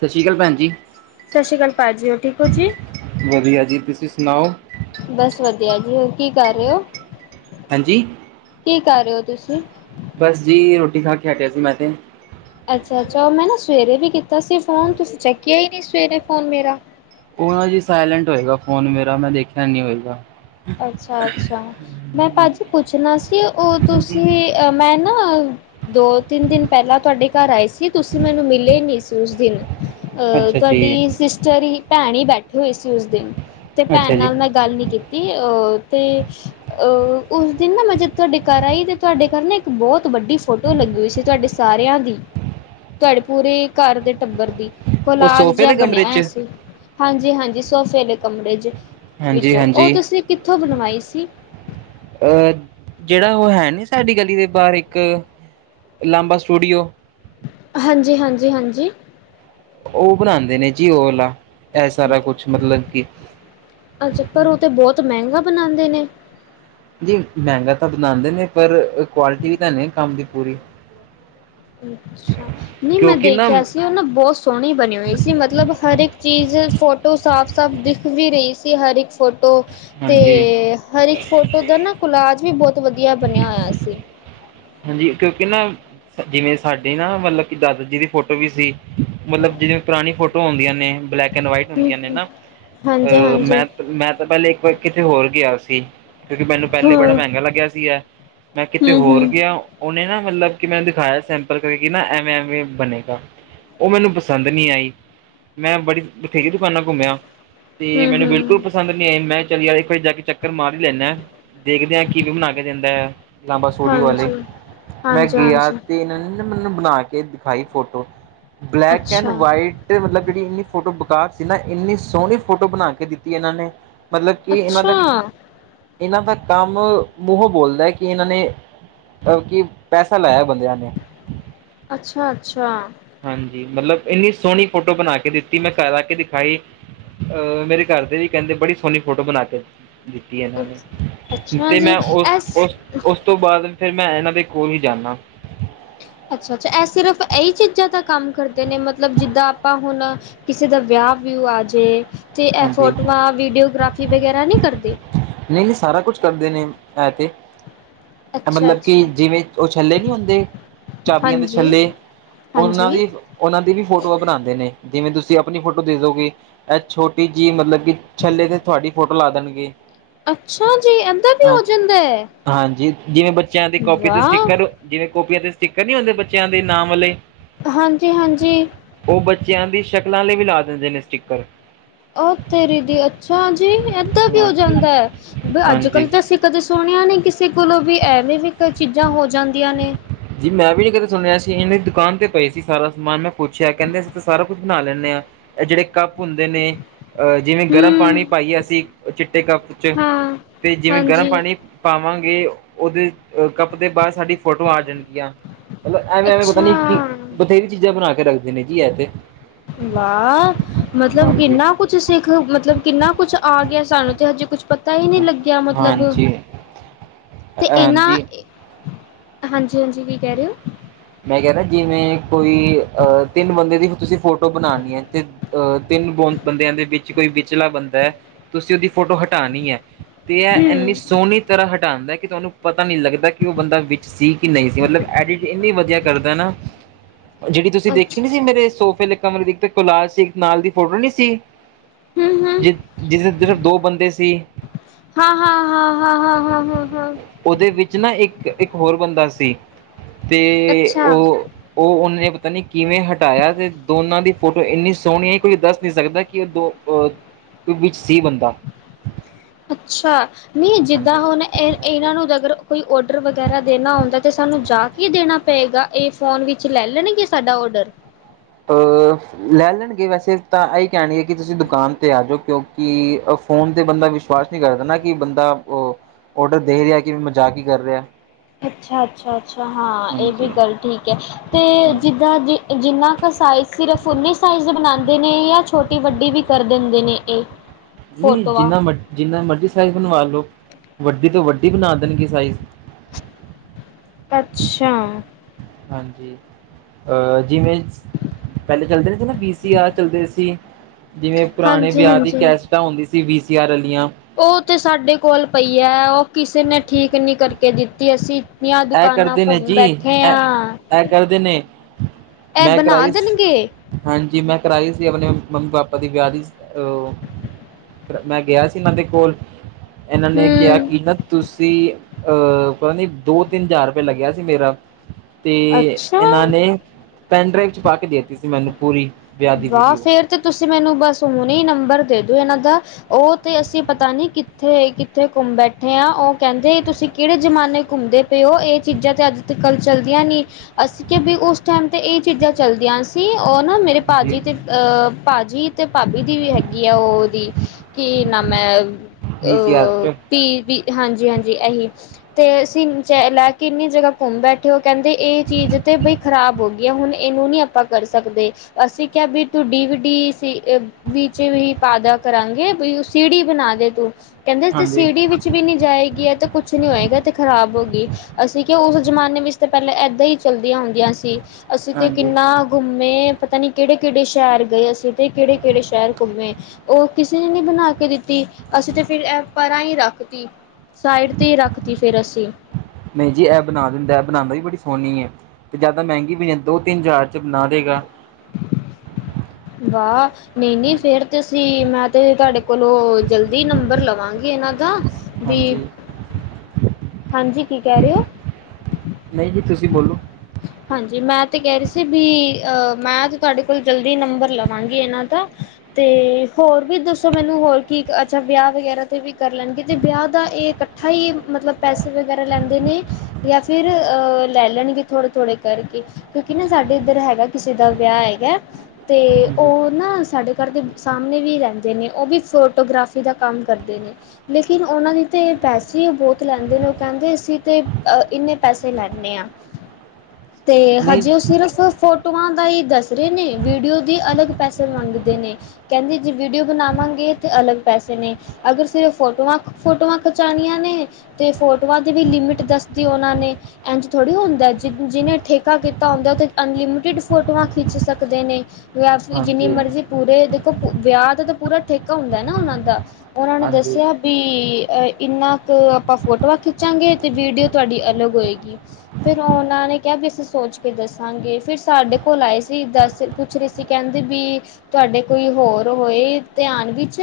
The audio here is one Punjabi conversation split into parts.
ਸਸੀ ਕਾਲ ਭੈਨ ਜੀ ਸਸੀ ਕਾਲ ਭਾਜੀ ਹੋਰ ਠੀਕ ਓ ਜੀ? ਵਦੀਆ ਜੀ, ਤੁਸੀ ਸੁਨਾਓ? ਬਸ ਵਦੀਆ ਜੀ ਹੋਰ ਕੀ ਕਾਰ ਰੇ ਓ, ਹਾਂਜੀ ਕੀ ਕਾਰ ਰੇ ਓ ਤੁਸੀ? ਬਸ ਜੀ, ਰੋਟੀ ਖਾ ਕੇ ਹਟੇਆ ਸੀ ਮੈ ਤੇ। ਅੱਛਾ, ਅੱਛਾ ਓਰ ਮੈਂ ਨਾ ਸਵੇਰੇ ਵੀ ਕੀਤਾ ਸੀ ਫ਼ਨ, ਤੁਸੀ ਚੱਕੇਆ ਈ ਨੀ ਸਵੇਰੇ ਫੋਨ ਮੇਰਾ। ਓ ਨਾ ਜੀ ਸਾਲੈਂਟ ਹੋਏਗਾ ਫ਼ੋਨ ਮੇਰਾ, ਮੈਂ ਦੇਖੇਆ ਨੀ ਹੋਏਗਾ। ਅੱਛਾ, ਅੱਛਾ ਮੈਂ ਭਾਜੀ ਪੁੱਛਨਾ ਸੀ ਓ ਹਾਂਜੀ। ਤੁਸੀ, ਮੈਂ ਨਾ ਦੋ ਤਿੰਨ ਦਿਨ ਪੈਲਾਂ ਤੁਆਡੇ ਘਾਰ ਆਏ ਸੀ, ਤੁਸੀ ਮਿਨੂੰ ਮਿਲੇ ਈ ਨਈ ਸੀ ਉਸ ਦਿਨ। ਅ, ਅੱਛਾ ਜੀ ਤੁਹਾਡੀ ਸਿਸਟਰ ਈ ਭੈਨ ਈ ਬੈਠੀ ਹੋਈ ਸੀ ਉਸ ਦਿਨ। ਤੇ ਅੱਛਾ ਭੈਨ ਜੀ ਨਾਲ ਮੈਂ ਗਾੱਲ ਨੀ ਕੀਤੀ, ਅ ਤੇ ਅ ਉਸ ਦਿਨ ਨਾ ਮੈਂ ਜਦ ਤੁਆਡੇ ਘਾਰ ਆਈ, ਤੇ ਤੁਆਡੇ ਘਾਰ ਨਾ ਇੱਕ ਬੋਤ ਵੱਡੀ ਫੋਟੋ ਲੱਗੀ ਹੋਈ ਸੀ ਤੁਆਡੇ ਸਾਰਿਆਂ ਦੀ, ਤੁਹਾਡੇ ਪੂਰੇ ਘਰ ਦੇ ਟੱਬਰ ਦੀ ਉਹ ਕੋਲਾਜ ਸੋਫੇ ਜਿਹਾ ਦੇ ਬਣਿਆ ਕਮਰੇ ਹੋਇਆ 'ਚ ਸੀ, ਹਾਂਜੀ-ਹਾਂਜੀ ਸੋਫੇ ਦੇ ਕਮਰੇ ਚ ਵਿੱਚੋਂ ਉਹ ਹਾਂਜੀ-ਹਾਂਜੀ। ਤੁਸੀਂ ਕਿੱਥੋਂ ਬਨਵਾਈ ਸੀ? ਜਿਹੜਾ ਉਹ ਹੈ ਨਹੀਂ ਸਾਡੀ ਗਲੀ ਦੇ ਬਾਹਰ ਇੱਕ, ਲਾਂਬਾ ਸਟੂਡੀਓ। ਹਾਂਜੀ, ਹਾਂਜੀ, ਹਾਂਜੀ। ਓ ਬਣਾੰਦੇ ਨੇ ਜੀ ਉਅਲਾ, ਇਹ ਸਾਰਾ ਕੁਛ ਮਤਲਬ ਕਿ ਅੱਛਾ, ਪਰ ਓ ਤਾਂ ਬੋਤ ਮੈਂਗਾ ਬਨਾਂਦੇ ਨੇ। ਜੀ ਮੈਂਗਾ ਤਾਂ ਬਨਾਂਦੇ ਨੇ ਪਰ, ਕੁਆਲਟੀ ਵੀ ਤਾਂ ਨਈ ਕੰਮ ਦੀ ਪੂਰੀ। ਅੱਛਾ ਨੀ ਮੈਂ ਕਿਉਂਕਿ ਨਾ ਦੇਖੇਆ ਸੀ। ਨੀ ਓਨਾ ਨਾ ਬੋਤ ਸੋਣੀ ਬਨੀ ਹੋਈ ਸੀ, ਮਤਲਬ ਹਰ ਇੱਕ ਚੀਜ਼ ਫੋਟੋ ਸਾਫ, ਸਾਫ਼ ਦਿਖ ਵੀ ਰਈ ਸੀ [unintelligible] ਹਰ ਇੱਕ ਫੋਟੋ। ਤੇ, ਹਾਂਜੀ ਹਰ ਇੱਕ ਫੋਟੋ ਦਾ ਨਾ ਕੁਲਾਜ ਵੀ ਬੋਤ ਵਦੀਆ ਬਨੇਆ ਹੋਏਆ ਸੀ। ਹਾਂਜੀ, ਕੇਓ ਕਿ ਨਾ ਜ ਜਿਵੇਂ ਸਾਡੀ ਨਾ ਮਤਲਬ ਕਿ ਦਾਦੂ ਜੀ ਦੀ ਫੋਟੋ ਵੀ ਸੀ, ਮਤਲਬ ਜਿਵੇਂ ਪਰਾਨੀ ਫੋਟੋਆ ਹੂੰਦੀਆਂ ਨੇ। ਬਲੈਕ ਐਂਡ ਵਾਈਟ ਹੁੰਦੀਆਂ ਨੇ ਹੂੰ-ਹੂੰ, ਨਾ, ਅ ਹਾਂਜੀ-ਹਾਂਜੀ, ਮੈਂ, ਮੈਂ ਤਾ ਪੈਲੇ ਇੱਕ ਕਿਤੇ ਹੋਰ ਗੇਆ ਸੀ, ਕੇਓ ਕੇ ਮੈਨੂੰ ਪੈਲੇ ਬੜਾ ਹਾਂ, ਮ੍ਹੈਂਗਾ ਲੱਗੇਆ ਸੀ ਐ ਮੈਂ ਕਿਤੇ ਹੋਰ ਹੂੰ-ਹੂੰ, ਗੇਆਂ, ਓਨੇ ਨਾ ਮਲਬ ਕਿ ਮੈਂਨ ਦਿਖਾਏਆ ਸੈਂਪਲ ਕਰਕੇ ਨਾ ਕੀ ਐਵੇਂ, ਐਵੇ ਬਨੇਗਾ। ਓ ਮੈਨੂੰ ਪਸੰਦ ਨਈ ਆਈ, ਮੈਂ ਬੜੀ ਬਥੇਰੀ ਦੁਕਾਨਾਂ ਘੁੰਮੇਆ ਤੇ ਮੈਨੂੰ ਬਿਲਕੁਲ ਹੂੰ-ਹੂੰ। ਪਸੰਦ ਨੀ ਆਈ, ਮੈਂ ਚੱਲ ਯਾਰ ਇੱਕ ਵਾਰੀ ਜਾ ਕੇ ਚੱਕਰ ਮਾਰ ਈ ਲੈਨੇ ਆ। ਦੇਖਦੇ ਆਂ ਕੀ-ਕੀ ਬਣਾ ਕੇ ਦਿੰਦੈ ਲਾਂਬਾ ਸਟੂਡੀਓ ਵਾਲੇ, ਹਾਂਜੀ, ਮੈਂ ਗਿਆ ਹਾਂਜੀ-ਹਾਂਜੀ, ਤੇ ਇਹਨਾਂ ਨ ਮੈਨੂੰ ਬਣਾ ਕੇ ਦਿਖਾਈ ਫੋਟੋ, ਬਲੈਕ ਐਂਡ ਅੱਛਾ, ਵਾਈਟ। ਮਤਲਬ ਇੰਨੀ ਫੋਟੋ ਬਕਾਰ ਸੀ ਨਾ, ਇੰਨੀ ਸੋਹਨੀ ਫੋਟੋ ਬਨਾ ਕੇ ਦਿੱਤੀ ਇਹਨਾਂ ਨੇ। ਮਤਲਬ ਕਿ ਇਨਾਂ ਤੱਕ। ਅੱਛਾ। ਇਹਨਾਂ ਦਾ ਕੰਮ ਮੂੰਹੋਂ ਬੋਲਦਾ ਹੈ ਕਿ ਇਹਨਾਂ ਨੇ, ਅਹ ਕਿ ਪੈਸਾ ਲਾਇਆ ਬੰਦਾ ਅੱਛਾ-ਅੱਛਾ। ਹਾਂਜੀ, ਮਤਲਬ ਇੰਨੀ ਸੋਣੀ ਫੋਟੋ ਬਨਾ ਕੇ ਦਿੱਤੀ, ਮੈਂ ਘਰ ਆ ਕੇ ਦਿਖਾਈ। ਅ--ਮੇਰੇ ਘਰ ਦੇ ਵੀ ਕਹਿੰਦੇ ਬੜੀ ਸੋਣੀ ਫੋਟੋ ਬਣਾ ਕੇ ਦਿੱਤੀ ਇਹਨਾਂ ਅੱਛਾ ਨੇ, ਅੱਛਾ ਤੇ ਜੀ ਮੈਂ ਐਸ ਉਸ-ਉਸ ਉਸ ਤੋਂ ਬਾਅਦ ਫਿਰ ਮੈਂ ਇਹਨਾਂ ਦੇ ਕੋਲ ਹੀ ਜਾਂਨਾ। ਅੱਛਾ, ਅੱਛਾ ਐ ਸਿਰਫ ਇਹੀ ਚੀਜ਼ਾਂ ਦਾ ਕੰਮ ਕਰਦੇ ਨੇ? ਮਤਲਬ ਜਿੱਦਾਂ ਆਪਾਂ ਹੁਨ ਕਿਸੇ ਦਾ ਵਿਆਹ ਵਿਊ ਆਜੇ, ਤੇ ਇਹ ਹਾਂਜੀ ਫੋਟੋਆਂ, ਵੀਡੀਓਗ੍ਰਾਫੀ ਵਗੈਰਾ ਨਹੀਂ ਕਰਦੇ? ਨਈਂ ਨਈਂ ਸਾਰਾ ਕੁਛ ਕਰਦੇ ਨੇ, ਐਂ ਤੇ। ਮਤਲਬ ਅੱਛਾ-ਅੱਛਾ ਕਿ, ਜਿਵੇਂ ਉਹ ਛੱਲੇ ਨਹੀਂ ਹੁੰਦੇ, ਚਾਬੀਆਂ ਦੇ ਛੱਲੇ। ਹਾਂਜੀ-ਹਾਂਜੀ ਉਹਨਾਂ ਦੀ, ਉਹਨਾਂ ਦੀ ਵੀ ਫੋਟੋਆਂ ਬਨਾੰਦੇ ਨੇ, ਜਿਵੇਂ ਤੁਸੀਂ ਅਪਨੀ ਫੋਟੋ ਦੇ ਦੋਗੇ। ਐ ਛੋਟੀ ਜੀ ਮਤਲਬ ਕਿ, ਛੱਲੇ ਤੇ ਤੁਹਾਡੀ ਫੋਟੋ ਲਾ ਦੇਨਗੇ। ਅੱਛਾ ਜੀ। ਵੀ ਹਾਂ, ਹੋ ਜਾਂਦਾ ਐ ਹਾਂਜੀ ਜਿਵੇਂ ਬੱਚਿਆਂ ਦੀ ਕਾਪੀ ਤੇ ਵਾਹ ਸਟਿੱਕਰ ਜਿਵੇਂ ਕੋਪੀਂਆਂ ਤੇ ਸਟਿਕਰ ਨੀ ਹੁੰਦੇ, ਬੱਚਿਆਂ ਦੇ ਨਾਮ ਵਾਲੇ। ਹਾਂਜੀ, ਹਾਂਜੀ। ਉਹ ਬੱਚਿਆਂ ਦੀ ਸ਼ਕਲਾਂ ਲਈ ਵੀ ਲਾ ਦਿੰਦੇ ਨੇ ਸਟਿੱਕਰ। ਉਹ ਤੇਰੀ ਦੀ, ਅੱਛਾ ਜੀ ਏਦਾਂ ਵੀ ਹਾਂ ਹੋ ਜਾਂਦੈ, ਅੱਜ ਕੱਲ ਹਾਂਜੀ ਤਾਂ ਅਸ ਕਦੇ ਸੁਣਿਆ ਨਹੀਂ ਕਿਸੇ ਕੋਲੋਂ ਵੀ, ਐਵੇਂ ਵੀ ਕੋਈ ਚੀਜ਼ਾਂ ਹੋ ਜਾਂਦੀਆਂ ਨੇ। ਜੀ ਮੈਂ ਵੀ ਕਦੇ ਸੁਣਿਆ ਸੀ, ਇਹਨਾਂ ਦੀ ਦੁਕਾਨ ਤੇ ਪਏ ਸੀ ਸਾਰਾ ਸਮਾਨ ਮੈਂ ਪੁੱਛਿਆ, ਕਹਿੰਦੇ ਅਸੀਂ ਤਾਂ ਸਾਰਾ ਕੁਛ ਬਨਾ ਲੈਂਨੇ ਆਂ। ਇਹ ਜਿਹੜੇ ਕੱਪ ਹੁੰਦੇ ਨੇ। ਅਹ, ਜਿਵੇਂ ਗਰਮ ਪਾਣੀ ਹੂੰ ਪਾਈਏ ਅਸੀਂ ਚਿੱਟੇ ਕੱਪ 'ਚ', ਹਾਂ ਤੇ ਜਿਵੇਂ ਗਰਮ ਹਾਂਜੀ ਪਾਣੀ ਪਾਵਾਂਗੇ ਉਹਦੇ ਅ ਕੱਪਦੇ ਬਾਅਰ ਸਾਡੀ ਫੋਟੋ ਆ ਜਾਣਗੀਆਂ। ਮਤਲਬ ਐਵੇਂ ਐਵੇਂ ਪਤਾ ਨੀ ਕਿ, ਅੱਛਾ ਬਥੇਰੀ ਚੀਜ਼ਾਂ ਬਨਾ ਕੇ ਰੱਖਦੇ ਨੇ ਜੀ ਇਹ ਤੇ। ਵਾ, ਮਤਲਬ ਹਾਂਜੀ ਕਿੰਨਾ ਕੁੱਛ ਸਿੱਖ, ਮਤਲਬ ਕਿੰਨਾ ਕੁੱਛ ਆ ਗਿਆ, ਸਾਨੂੰ ਤੇ ਹਜੇ ਕੁੱਛ ਪਤਾ ਪਤਾ ਹੀ ਨਹੀਂ ਲੱਗਿਆ ਮਤਲਬ, ਹਾਂਜੀ ਤੇ ਇਹਨਾਂ ਹਾਂਜੀ ਹਾਂਜੀ ਹਾਂਜੀ ਕੀ ਕਹਿ ਰਹੇ ਹੋ? ਮੈਂ ਕਹਿ ਰਿਹਾ ਹੈ। ਜਿਵੇਂ ਕੋਈ ਅਹ ਤਿੰਨ ਬੰਦੇ ਦੀ ਤੁਸੀਂ ਫੋਟੋ ਬਣਾਉਣੀ ਹੈ ਤੇ। ਅਹ ਤਿੰਨ ਬੋ ਬੰਦਿਆਂ ਦੇ ਵਿੱਚ ਕੋਈ ਵਿਚਲਾ ਬੰਦਾ ਹੈ। ਤੁਸੀਂ ਉਹਦੀ ਫੋਟੋ ਹਟਾਣੀ ਹੈ। ਤੇ ਇਹ ਹਮ ਇੰਨੀ ਸੋਹਣੀ ਤਰ੍ਹਾਂ ਹਟਾਉਂਦਾ ਹੈ। ਕਿ ਤੁਹਾਨੂੰ ਪਤਾ ਨੀ ਲੱਗਦਾ। ਪਤਾ ਕਿ ਉਹ ਬੰਦਾ ਵਿੱਚ ਸੀ ਕਿ ਨਹੀਂ ਸੀ ਮਤਲਬ ਐਡਿਟ ਇੰਨੀ ਵਧੀਆ ਕਰਦਾ ਨਾ। ਜਿਹੜੀ ਤੁਸੀਂ ਦੇਖੀ ਅੱਛਾ ਨੀ ਸੀ ਮੇਰੇ ਸੋਫੇ ਦੇ ਕਮਰੇ ਦੀ ਕੋਲਾਸ਼ ਸੀ ਨਾਲ ਦੀ ਫੋਟੋ ਨੀ ਸੀ। ਹਮ ਹਮ ਜਿਸ, ਜਿਸਦੇ ਸਿਰਫ਼ ਦੋ ਬੰਦੇ ਸੀ ਹਾਂ, ਹਾਂ, ਹਾਂ, ਹਾਂ, ਹਾਂ, ਹਾਂ, ਹਾਂ। ਉਹਦੇ ਵਿੱਚ ਨਾ ਇੱਕ-ਇੱਕ ਹੋਰ ਬੰਦਾ ਸੀ, ਤੇ ਅੱਛਾ ਉਹ। ਉਹ ਉਹਨੇ ਪਤਾ ਨੀ ਕਿਵੇਂ ਹਟਾਇਆ ਤੇ, ਦੋਨਾਂ ਦੀ ਫੋਟੋ ਇੰਨੀ ਸੋਣੀ ਏ ਕੋਈ ਦੱਸ ਨਹੀਂ ਸਕਦਾ ਕਿ, ਉਹ ਦੋ ਕੋਈ ਵਿੱਚ ਸੀ, ਬੰਦਾ ਅੱਛਾ, ਨੀਂ ਜਿੱਦਾਂ ਹਾਂਜੀ। ਹੁਣ ਇਹ, ਇਹਨਾਂ ਨੂੰ ਜ ਅਗਰ ਕੋਈ ਔਡਰ ਵਗੈਰਾ ਦੇਨਾ ਆਉਂਦਾ, ਤੇ ਸਾਨੂੰ ਜਾ ਕੇ ਈ ਦੇਨਾ ਪਏਗਾ? ਇਹ ਫੋਨ ਵਿੱਚ ਲੈ ਲੈਣਗੇ ਸਾਡਾ ਔਡਰ? ਲੈ ਲੈਣਗੇ ਵੈਸੇ ਤਾਂ ਇਹੀ ਕਹਿਣ ਹੈ ਕਿ, ਤੁਸੀਂ ਦੁਕਾਨ ਤੇ ਆਜੋ ਕਿਉਂਕਿ ਫੋਨ ਤੇ ਬੰਦਾ ਵਿਸ਼ਵਾਸ ਨਹੀਂ ਕਰਦਾ ਨਾ ਕਿ, ਬੰਦਾ ਔਡਰ ਦੇ ਰਿਹਾ ਕਿ, ਮਜਾਕ ਈ ਕਰ ਰਿਆ। ਅੱਛਾ-ਅੱਛਾ, ਅੱਛਾ ਹਾਂ, ਇਹ ਵੀ ਹਾਂਜੀ ਗੱਲ ਠੀਕ ਏ, ਤੇ ਹਾਂ। ਜਿੱਦਾਂ ਜੇ ਜਿੰਨਾ ਕੁ ਸਾਈਜ਼ ਸਿਰਫ ਓਨੀ ਸਾਈਜ਼ ਦੇ ਬਨਾਂਦੇ ਨੇ, ਯਾ ਛੋਟੀ ਵੱਡੀ ਵੀ ਕਰ ਦਿੰਦੇ ਨੇ ਏ? ਨਹੀਂ ਜਿੰਨਾ ਮਰ ਜਿੰਨਾ ਮਰਜ਼ੀ ਸਾਈਜ਼ ਬਣਵਾ ਲੋ ਵੱਡੀ ਤੋਂ, ਵੱਡੀ ਬਣਾ ਦੇਣਗੇ ਸਾਈਜ਼ ਅੱਛਾ ਹਾਂਜੀ, ਅਹ ਜਿਵੇਂ, ਪਹਿਲੇ ਚੱਲਦੇ ਸੀ ਨਾ ਬੀਸ ਸੀ ਆਹ ਚੱਲਦੇ ਸੀ ਜਿਵੇਂ ਪੁਰਾਣੇ ਹਾਂਜੀ ਵਿਆਹ ਦੀ ਹਾਂਜੀ ਕੈਸਟਾਂ ਹੁੰਦੀ ਸੀ ਬ ਸੀ ਆਰ ਵਾਲੀਆਂ ਉਹ ਤੇ ਸਾਡੇ ਕੋਲ ਪਈ ਹੈ ਉਹ ਕਿਸੇ ਨੇ ਠੀਕ ਨਹੀਂ ਕਰਕੇ ਦਿੱਤੀ ਅਸੀਂ ਇੰਨੀਆਂ ਇਹ ਦੁਕਾਨਾਂ ਕਰਦੇ ਨੇ ਘੁੰਮ ਜੀ ਬੈਠੇ ਇਹ ਆ। ਇਹ ਕਰਦੇ ਨੇ ਇਹ ਮੈਂ ਬਣਾ ਕਰਾਈ ਦੇਣਗੇ। ਹਾਂਜੀ ਮੈਂ ਕਰਾਈ ਸੀ ਆਪਣੇ ਮੰਮੀ ਪਾਪਾ ਦੀ ਵਿਆਹ ਦੀ ਅਹ। ਮੈਂ ਗਿਆ ਸੀ ਇਹਨਾਂ ਦੇ ਕੋਲ। ਇਹਨਾਂ ਨੇ ਕਿਹਾ ਹਮ ਕਿ ਨਾ ਤੁਸੀਂ ਅਹ ਪਤਾ ਨੀ ਦੋ। ਤਿੰਨ ਹਜ਼ਾਰ ਰੁਪਇਆ ਲੱਗਿਆ ਸੀ। ਮੇਰਾ ਤੇ ਅੱਛਾ ਇਹਨਾਂ ਨੇ। ਪੈਨ ਡਰਾਈਵ 'ਚ ਪਾ ਕੇ ਦੇ ਤੀ ਸੀ ਮੈਨੂੰ ਪੂਰੀ। ਵਿਆਹ ਦੀ ਵਾਹ ਵੀਡੀਓ ਫਿਰ ਤੇ ਤੁਸੀਂ ਮੈਨੂੰ ਬਸ ਹੁਣੇ ਹੀ ਨੰਬਰ ਦੇ ਦੋ ਇਹਨਾਂ ਦਾ ਉਹ ਤੇ ਅਸੀਂ ਪਤਾ ਨੀ ਕਿੱਥੇ-ਕਿੱਥੇ ਘੁੰਮ ਬੈਠੇ ਹਾਂ ਉਹ ਕਹਿੰਦੇ ਤੁਸੀਂ ਕਿਹੜੇ ਜ਼ਮਾਨੇ ਘੁੰਮਦੇ ਤੇ ਓ ਇਹ ਚੀਜ਼ਾਂ ਤਾਂ ਅੱਜ ਤ ਕੱਲ ਚੱਲਦੀਆਂ ਨਹੀਂ ਅਸੀਂ ਕਿ ਵੀ ਉਸ ਟਾਈਮ ਤੇ ਇਹ ਚੀਜ਼ਾਂ ਚੱਲਦੀਆਂ ਸੀ ਉਹ ਨਾ ਮੇ ਹਾਂਜੀ ਭਾਜੀ ਤੇ ਅਹ, ਭਾਜੀ ਤੇ ਭਾਬੀ ਦੀ ਵੀ ਹੈਗੀ ਆ ਉਹਦੀ ਕਿ ਨ ਮੈਂ ਬੀ ਸੀ ਆਰ ਚ ਅ ਵੀ ਹਾਂਜੀ-ਹਾਂਜੀ ਇਹੀ ਤੇ ਅਸੀਂ ਚ ਲੈ ਕੇ ਇੰਨੀ ਜਗ੍ਹਾ ਘੁੰਮ ਬੈਠੇ ਤੇ ਉਹ ਕਹਿੰਦੇ ਇਹ ਚੀਜ਼ ਤੇ ਬਈ ਖ਼ਰਾਬ ਹੋ ਗਈ ਆ ਹੁਣ ਇਹਨੂੰ ਨੀ ਆਪਾਂ ਕਰ ਸਕਦੇ ਅਸੀਂ ਕਿਹਾ ਵੀ ਤੂੰ ਡੀ ਵੀ ਡੀ ਸੀ ਵਿੱਚ ਹੀ ਪਦਾ ਕਰਾਂਗੇ ਬ ਸਿੜੀ ਬਣਾ ਦੇ ਤੂੰ ਕਹਿੰਦੇ ਤੇ ਹਾਂਜੀ ਸੀੜੀ ਵਿੱਚ ਵੀ ਨੀ ਜਾਏਗੀ ਹੈ ਤੇ ਕੁਛ ਨੀ ਹੋਏਗਾ ਤੇ ਖ਼ਰਾਬ ਹੋ ਗਈ ਅਸੀਂ ਕਿਹਾ ਉਸ ਜ਼ਮਾਨੇ ਵਿੱਚ ਤਾਂ ਪਹਿਲਾਂ ਏਦਾਂ ਹੀ ਚੱਲਦੀਆਂ ਹੁੰਦੀਆਂ ਸੀ ਅਸੀ ਤਾਂ ਹਾਂਜੀ ਕਿੰਨਾ ਘੁੰਮੇ ਪਤਾ ਨੀ ਕਿਹੜੇ-ਕਿਹੜੇ ਸ਼ਹਿਰ ਗਏ ਅਸੀਂ, ਤੇ ਕਿਹੜੇ-ਕਿਹੜੇ ਸ਼ਹਿਰ ਘੁੰਮੇ ਉਹ ਕਿਸੇ ਨੇ ਨਹੀਂ ਬਣਾ ਕੇ ਦਿੱਤੀ ਅਸੀਂ ਤੇ ਫਿਰ ਇਹ ਪਰਾਂ ਹੀ ਰੱਖਤੀ ਸਾਈਡ ਤੇ ਰੱਖਦੀ ਫਿਰ ਅਸੀਂ ਨਹੀਂ ਜੀ ਇਹ ਬਣਾ ਦਿੰਦਾ ਇਹ ਬਣਾਉਦਾ ਵੀ ਬੜੀ ਸੋਹਣੀ ਹੈ ਤੇ ਜਿਆਦਾ ਮਹਿੰਗੀ ਵੀ ਦੋ-ਤਿੰਨ ਹਜ਼ਾਰ ਚ ਬਣਾ ਦੇਗਾ ਵਾਹ ਨਹੀਂ-ਨਹੀਂ ਫਿਰ ਤੇ ਅਸੀਂ ਮੈਂ ਤੇ ਤੁਹਾਡੇ ਕੋਲੋਂ ਜਲਦੀ ਨੰਬਰ ਲਵਾਂਗੇ ਇਹਨਾਂ ਦਾ ਵੀ ਹਾਂਜੀ ਹਾਂਜੀ ਕੀ ਕਹਿ ਰਹੇ ਹੋ ਨਹੀਂ ਜੀ ਤੁਸੀਂ ਬੋਲੋ ਹਾਂਜੀ ਮੈਂ ਤੇ ਕਹਿ ਰਹੀ ਸੀ ਵੀ ਅਹ ਮੈਂ ਤਾਂ ਤੁਹਾਡੇ ਕੋਲ ਜਲਦੀ ਨੰਬਰ ਲਵਾਂਗੀ ਇਹਨਾਂ ਦਾ ਤੇ ਹੋਰ ਵੀ ਦੱਸੋ ਮੈਨੂੰ ਹੋਰ ਕੀ ਅੱਛਾ ਵਿਆਹ ਵਗੈਰਾ ਤੇ ਵੀ ਕਰ ਲੈਣਗੇ ਤੇ ਵਿਆਹ ਦਾ ਇਹ ਹੀ ਮਤਲਬ ਪੈਸੇ ਵਗੈਰਾ ਲੈਂਦੇ ਨੇ ਜਾਂ ਫਿਰ ਅਹ ਲੈ ਲੈਣਗੇ ਥੋੜੇ ਤੋੜੇ ਕਰਕੇ ਕਿਉਂਕਿ ਨਾ ਸਾਡੇ ਇੱਧਰ ਹੈਗਾ ਕਿਸੇ ਦਾ ਵਿਆਹ ਹੈਗਾ ਤੇ ਹਾਂਜੀ ਉਹ ਨਾ ਸਾਡੇ ਘਰ ਦੇ ਸਾਹਮਣੇ ਵੀ ਰਹਿੰਦੇ ਨੇ ਉਹ ਵੀ ਫੋਟੋਗ੍ਰਾਫੀ ਦਾ ਕੰਮ ਕਰਦੇ ਨੇ ਲੇਕਿਨ ਉਹਨਾਂ ਦੀ ਤਾਂ ਇਹ ਪੈਸੇ ਆ ਬਹੁਤ ਲੈਂਦੇ ਨੇ ਉਹ ਕਹਿੰਦੇ ਅਸੀਂ ਤਾਂ ਇੰਨੇ ਪੈਸੇ ਲੈਂਦੇ ਹਾਂ ਤੇ ਨਹੀਂ ਹਜੇ ਉਹ ਸਿਰਫ ਫੋ ਫੋਟੋਆਂ ਦਾ ਹੀ ਦੱਸ ਰਹੇ ਨੇ ਵੀਡੀਓ ਦੀ ਅਲੱਗ ਪੈਸੇ ਮੰਗਦੇ ਨੇ ਕਹਿੰਦੇ ਨੇ ਜੇ ਵੀਡੀਓ ਬਣਾਵਾਂਗੇ ਤੇ ਅਲੱਗ ਪੈਸੇ ਨੇ ਅਗਰ ਸਿਰ ਫੋਟੋਆਂ ਫੋਟੋਆਂ ਖਚਾਣੀਆਂ ਨੇ ਤੇ ਫੋਟੋਆਂ ਦੀ ਵੀ ਲਿਮਿਟ ਦੱਸਦੀ ਉਹਨਾਂ ਨੇ ਇੰਝ ਥੋੜੀ ਹੁੰਦਾ ਜੇ ਜਿਹਨੇ ਠੇਕਾ ਕੀਤਾ ਹੁੰਦਾ ਉਥੇ ਅਨਲੀਮੈਟਿਡ ਫੋਟੋਆਂ ਖਿੱਚ ਸਕਦੇ ਨੇ ਜਿੰਨੀ ਹਾਂਜੀ ਮਰਜ਼ ਪੂਰੇ ਦੇਖੋ ਵਿਆਹ ਦਾ ਤਾਂ ਪੂਰਾ ਠੇਕਾ ਹੁੰਦਾ ਨਾ ਉਹਨਾਂ ਦਾ ਉਹਨਾਂ ਨੇ ਹਾਂਜੀ ਦੱਸਿਆ ਵੀ ਇੰਨਾ ਕੁ ਆਪਾਂ ਫੋਟੋਆਂ ਖਿੱਚਾਂਗੇ ਅਤੇ ਵੀਡੀਓ ਤੁਹਾਡੀ ਅਲੱਗ ਹੋਏਗੀ ਫਿਰ ਹੋਨ ਉਹ ਨੇ ਕਿਹਾ ਵੀ ਅਸੀਂ ਸੋਚ ਕੇ ਦੱਸਾਂਗੇ ਫਿਰ ਸਾਡੇ ਕੋਲ ਆਏ ਸੀ ਦੱਸ ਪੁੱਛ ਰਹੀ ਸੀ ਕਹਿੰਦੇ ਵੀ ਤੁਹਾਡੇ ਕੋਈ ਹੋਰ ਹੋਏ ਧਿਆਨ ਵਿੱਚ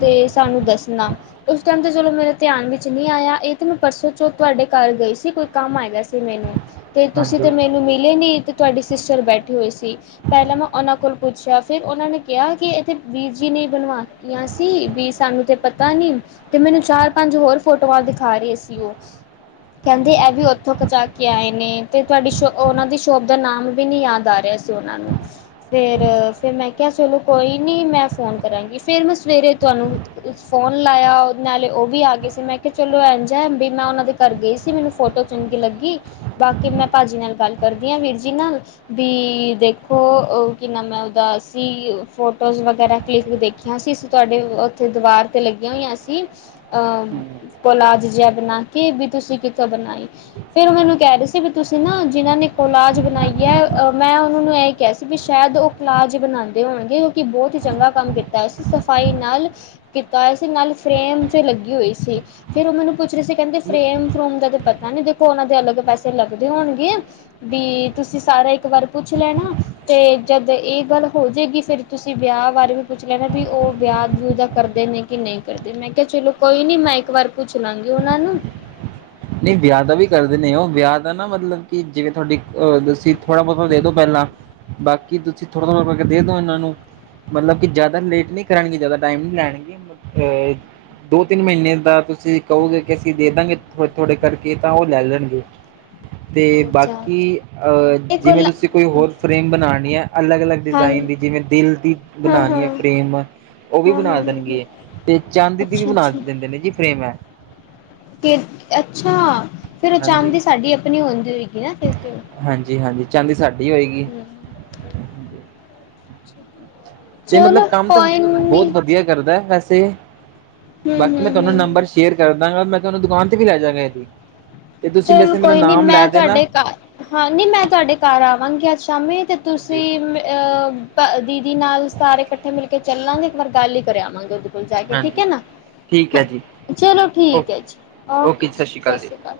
ਤੇ ਸਾਨੂੰ ਦੱਸਣਾ ਉਸ ਟਾਈਮ ਤੇ ਚਲੋ ਮੇਰਾ ਧਿਆਨ ਵਿੱਚ ਨਹੀਂ ਆਇਆ ਇਹ ਤੇ ਮੈਂ ਪਰਸੋਂ ਚੋਂ ਤੁਹਾਡੇ ਘਰ ਗਈ ਸੀ ਕੰਮ ਆਇਆ ਸੀ ਮੈਨੂੰ, ਤੇ ਤੁਸੀਂ ਤਾਂ ਹਾਂਜੀ ਮੈਨੂੰ ਮਿਲੇ ਨਹੀਂ ਅਤੇ ਤੁਹਾਡੀ ਸਿਸਟਰ ਬੈਠੇ ਹੋਏ ਸੀ ਪਹਿਲਾਂ ਮੈਂ ਉਹਨਾਂ ਕੋਲ ਪੁੱਛਿਆ ਫਿਰ ਉਹ ਨੇ ਕਿਹਾ ਕਿ ਇੱਥੇ ਬੀਜ ਜੀ ਨਹੀਂ ਬਣਵਾ ਸੀ ਵੀ ਸਾਨੂੰ ਤੇ ਪਤਾ ਨੀ ਤੇ ਮੈਨੂੰ ਚਾਰ-ਪੰਜ ਹੋਰ ਫੋਟੋਆਂ ਦਿਖਾ ਰਹੇ ਸੀ ਉਹ ਕਹਿੰਦੇ ਇਹ ਵੀ ਉਥੋਂ ਪੂੰਚਾ ਕੇ ਆਏ ਨੇ ਤੇ ਤੁਹਾਡੀ ਸ਼ੋ ਉਹਨਾਂ ਦੀ ਸ਼ੋਪ ਦਾ ਨਾਮ ਵੀ ਨੀ ਯਾਦ ਆ ਰਿਹਾ ਸੀ ਉਹਨਾਂ ਨੂੰ ਫਿਰ-ਫਿਰ ਮੈਂ ਕਿਹਾ ਚਲੋ ਕੋਈ ਨਹੀਂ ਮੈਂ ਫ਼ੋਨ ਕਰਾਂਗੀ ਫਿਰ ਮੈਂ ਸਵੇਰੇ ਤੁਹਾਨੂੰ ਫੋਨ ਲਾਇਆ ਉਹ ਨਾਲੇ ਉਹ ਵੀ ਆ ਗਏ ਸੀ ਮੈਂ ਕਿਹਾ ਚਲੋ ਐਝ ਵੀ ਮੈਂ ਉਹਨਾ ਦੇ ਘਰ ਗਈ ਸੀ ਮੈਨੂੰ ਫੋਟੋ ਚੁਣ ਕੇ ਲੱਗੀ ਬਾਕੀ ਮੈਂ ਭਾਅ ਜੀ ਨਾਲ ਗੱਲ ਕਰਦੀ ਹਾਂ ਵੀਰ ਜੀ ਨਾਲ ਵੀ ਦੇਖੋ ਉਹ ਕਿਨਾ ਮੈਂ ਉਹਦਾ ਫੋਟੋਜ਼ ਵਗੈਰਾ ਕਲਿੱਕ ਦੇਖ ਕਿਹਾ ਅਸੀਂ-ਅਸੀਂ ਤੁਹਾਡੇ ਉੱਥੇ ਦੀਵਾਰ ਤੇ ਲੱਗੇ ਹੋ ਜਾਂ ਅਸੀਂ ਅਹ ਕੋਲਾਜ ਜਿਹਾ ਬਣਾ ਕੇ ਵੀ ਤੁਸੀਂ ਕਿੱਥੋਂ ਬਣਾਈ ਫੇਰ ਮੈਨੂੰ ਕਹਿ ਰਹੇ ਸੀ ਵੀ ਤੁਸੀਂ ਨਾ ਜਿਹਨਾਂ ਨੇ ਕੋਲਾਜ ਬਣਾਈ ਹੈ ਮੈਂ ਉਹਨਾਂ ਨੂੰ ਇਹ ਕਿਹਾ ਸੀ ਵੀ ਸ਼ਾਇਦ ਉਹ ਇਲਾਜ ਬਣਾਉਂਦੇ ਹੋਣਗੇ ਜੋ ਕਿ ਬਹੁਤ ਹੀ ਚੰਗਾ ਕੰਮ ਕੀਤਾ ਉਸ ਸਫਾਈ ਨਾਲ਼ ਕੀਤਾ ਹੋਇਆ ਸੀ ਨਾਲੇ ਫਰੇਮ 'ਤੇ ਲੱਗੀ ਹੋਈ ਸੀ ਫੇਰ ਉਹ ਮੈਨੂੰ ਪੁੱਛ ਰਹੇ ਸੀ ਕਹਿੰਦੇ ਹੂੰ ਫਰੇਮ ਫਰੂਮ ਦਾ ਤੇ ਪਤਾ ਨੀ ਦੇਖੋ ਉਹਨਾਂ ਦੇ ਅਲੱਗ ਪੈਸੇ ਲੱਗਦੇ ਹੋਣਗੇ ਵੀ ਤੁਸੀਂ ਸਾਰਾ ਇੱਕ ਵਾਰ ਪੁੱਛ ਲੈਣਾ ਤੇ ਜਦ ਇਹ ਗੱਲ ਹੋ ਜਾਏਗੀ ਫਿਰ ਤੁਸੀਂ ਵਿਆਹ ਬਾਰੇ ਵੀ ਪੁੱਛ ਲੈਣਾ ਵੀ ਉਹ ਵਿਆਹ ਵਿੂ ਕਰਦੇ ਨੇ ਕੀ ਨਹੀਂ ਕਰਦੇ ਮੈਂ ਕਿਹਾ ਚਲੋ ਕੋਈ ਨੀ ਮੈਂ ਇੱਕ ਵਾਰ ਪੁੱਛ ਲਾਂਗੀ ਉਹਨਾਂ ਨੂੰ ਨਹੀਂ ਵਿਆਹ ਦਾ ਵੀ ਕਰਦੇ ਨੇ ਉਹ ਵਿਆਹ ਦਾ ਨਾ ਮਤਲਬ ਕਿ ਜਿਵੇਂ ਤੁਹਾਡੀ ਅਹ ਤੁਸੀਂ ਥੋੜ੍ਹਾ ਬਹੁਤਾ ਦੇ ਦੋ ਪਹਿਲਾਂ ਬਾਕੀ ਤੁਸੀਂ ਥੋੜ੍ਹਾ- ਥੋੜ੍ਹਾ ਕਰਕੇ ਦੇ ਦੋ ਇਹਨਾਂ ਨੂੰ ਮਤਲਬ ਕਿ ਜ਼ਿਆਦਾ ਲੇਟ ਨੀ ਕਰਨਗੇ ਜਿਆਦਾ ਟਾਈਮ ਨੀ ਲੈਣਗੇ ਅਹ ਦੋ ਤਿੰਨ ਮਹੀਨੇ ਦਾ ਤੁਸੀਂ ਕਹੋਗੇ ਕਿ ਅਸੀਂ ਦੇ ਦਾਂਗੇ ਥੋੜੇ -ਥੋੜੇ ਕਰਕੇ ਤਾਂ ਉਹ ਲੈ ਲੈਣਗੇ ਤੇ ਅੱਛਾ ਬਾਕੀ ਅਹ ਇਹ ਜਿਵੇਂ ਗੁਰਲਾ ਤੁਸੀਂ ਕੋਈ ਹੋਰ ਫਰੇਮ ਬਣਾਉਣੀ ਹੈ ਅਲੱਗ -ਅਲੱਗ ਹਾਂ ਡਿਜ਼ਾਇਨ ਦੀ ਜਿਵੇਂ ਦਿਲ ਦੀ ਹਾਂ ਬਣਾਉਣੀ ਹਾਂ ਹੈ ਫਰੇਮ ਉਹ ਵੀ ਹਾਂ ਬਣਾ ਹਾਂ ਦੇਣਗੇ ਤੇ ਚਾਂਦੀ ਦੀ ਵੀ ਅੱਛਾ ਬਣਾ ਅੱਛਾ ਦਿੰਦੇ ਨੇ ਜੀ ਫਰੇਮ ਹੈ ਅੱਛਾ ਫਿਰ ਉਹ ਹਾਂਜੀ ਚਾਂਦੀ ਸਾਡੀ ਆਪਣੀ ਹੁੰਦੀ ਹੋਏਗੀ ਨਾ ਫ ਹਾਂਜੀ -ਹਾਂਜੀ ਚਾਂਦੀ ਸਾਡੀ ਹੋਈ [inaudible] ਤੇ ਮਤਲਬ ਚਲੋ ਕੰਮ ਤਾਂ ਕੋਈ ਨੀ ਬਹੁਤ ਵਧੀਆ ਕਰਦਾ ਵੈਸੇ ਹੂੰ ਬਾਕੀ ਹੂੰ ਮੈਂ ਤੁਹਾਨੂੰ ਹੂੰ ਨੰਬਰ ਸ਼ੇਅਰ ਕਰਦਾਂ ਗਾ ਮੈਂ ਤੁਹਾਨੂੰ ਦੁਕਾਨ ਤੇ ਵੀ ਲੈ ਜਾਗਾ ਇਹੀ ਚਲ ਕੋਈ ਨੀ ਮੈਂ ਦੇਣਾ ਤੁਹਾਡੇ ਘਰ ਹਾਂ ਨਹੀਂ ਮੈਂ ਤੁਹਾਡੇ ਘਰ ਆਵਾਂਗੀ ਅੱਜ ਸ਼ਾਮੀ ਤੇ ਤੁਸੀਂ ਹਾਂਜੀ ਅਹ ਦੀਦੀ ਨਾਲ ਸਾਰੇ ਇਕੱਠੇ ਮਿਲ ਕੇ ਚੱਲਾਂਗੇ ਇੱਕ ਵਾਰ ਗੱਲ ਹੀ ਕਰਿਆਵਾਂਗੇ ਲ ਜਾ ਕੇ ਠੀਕ ਹਾਂਜੀ ਹੈ ਨਾ ਠੀਕ ਹੈ ਜੀ ਚਲੋ ਓ ਠੀਕ ਹੈ ਜੀ ਓਕੇ ਜੀ ਸਤਿ ਸ੍ਰੀ ਅਕਾਲ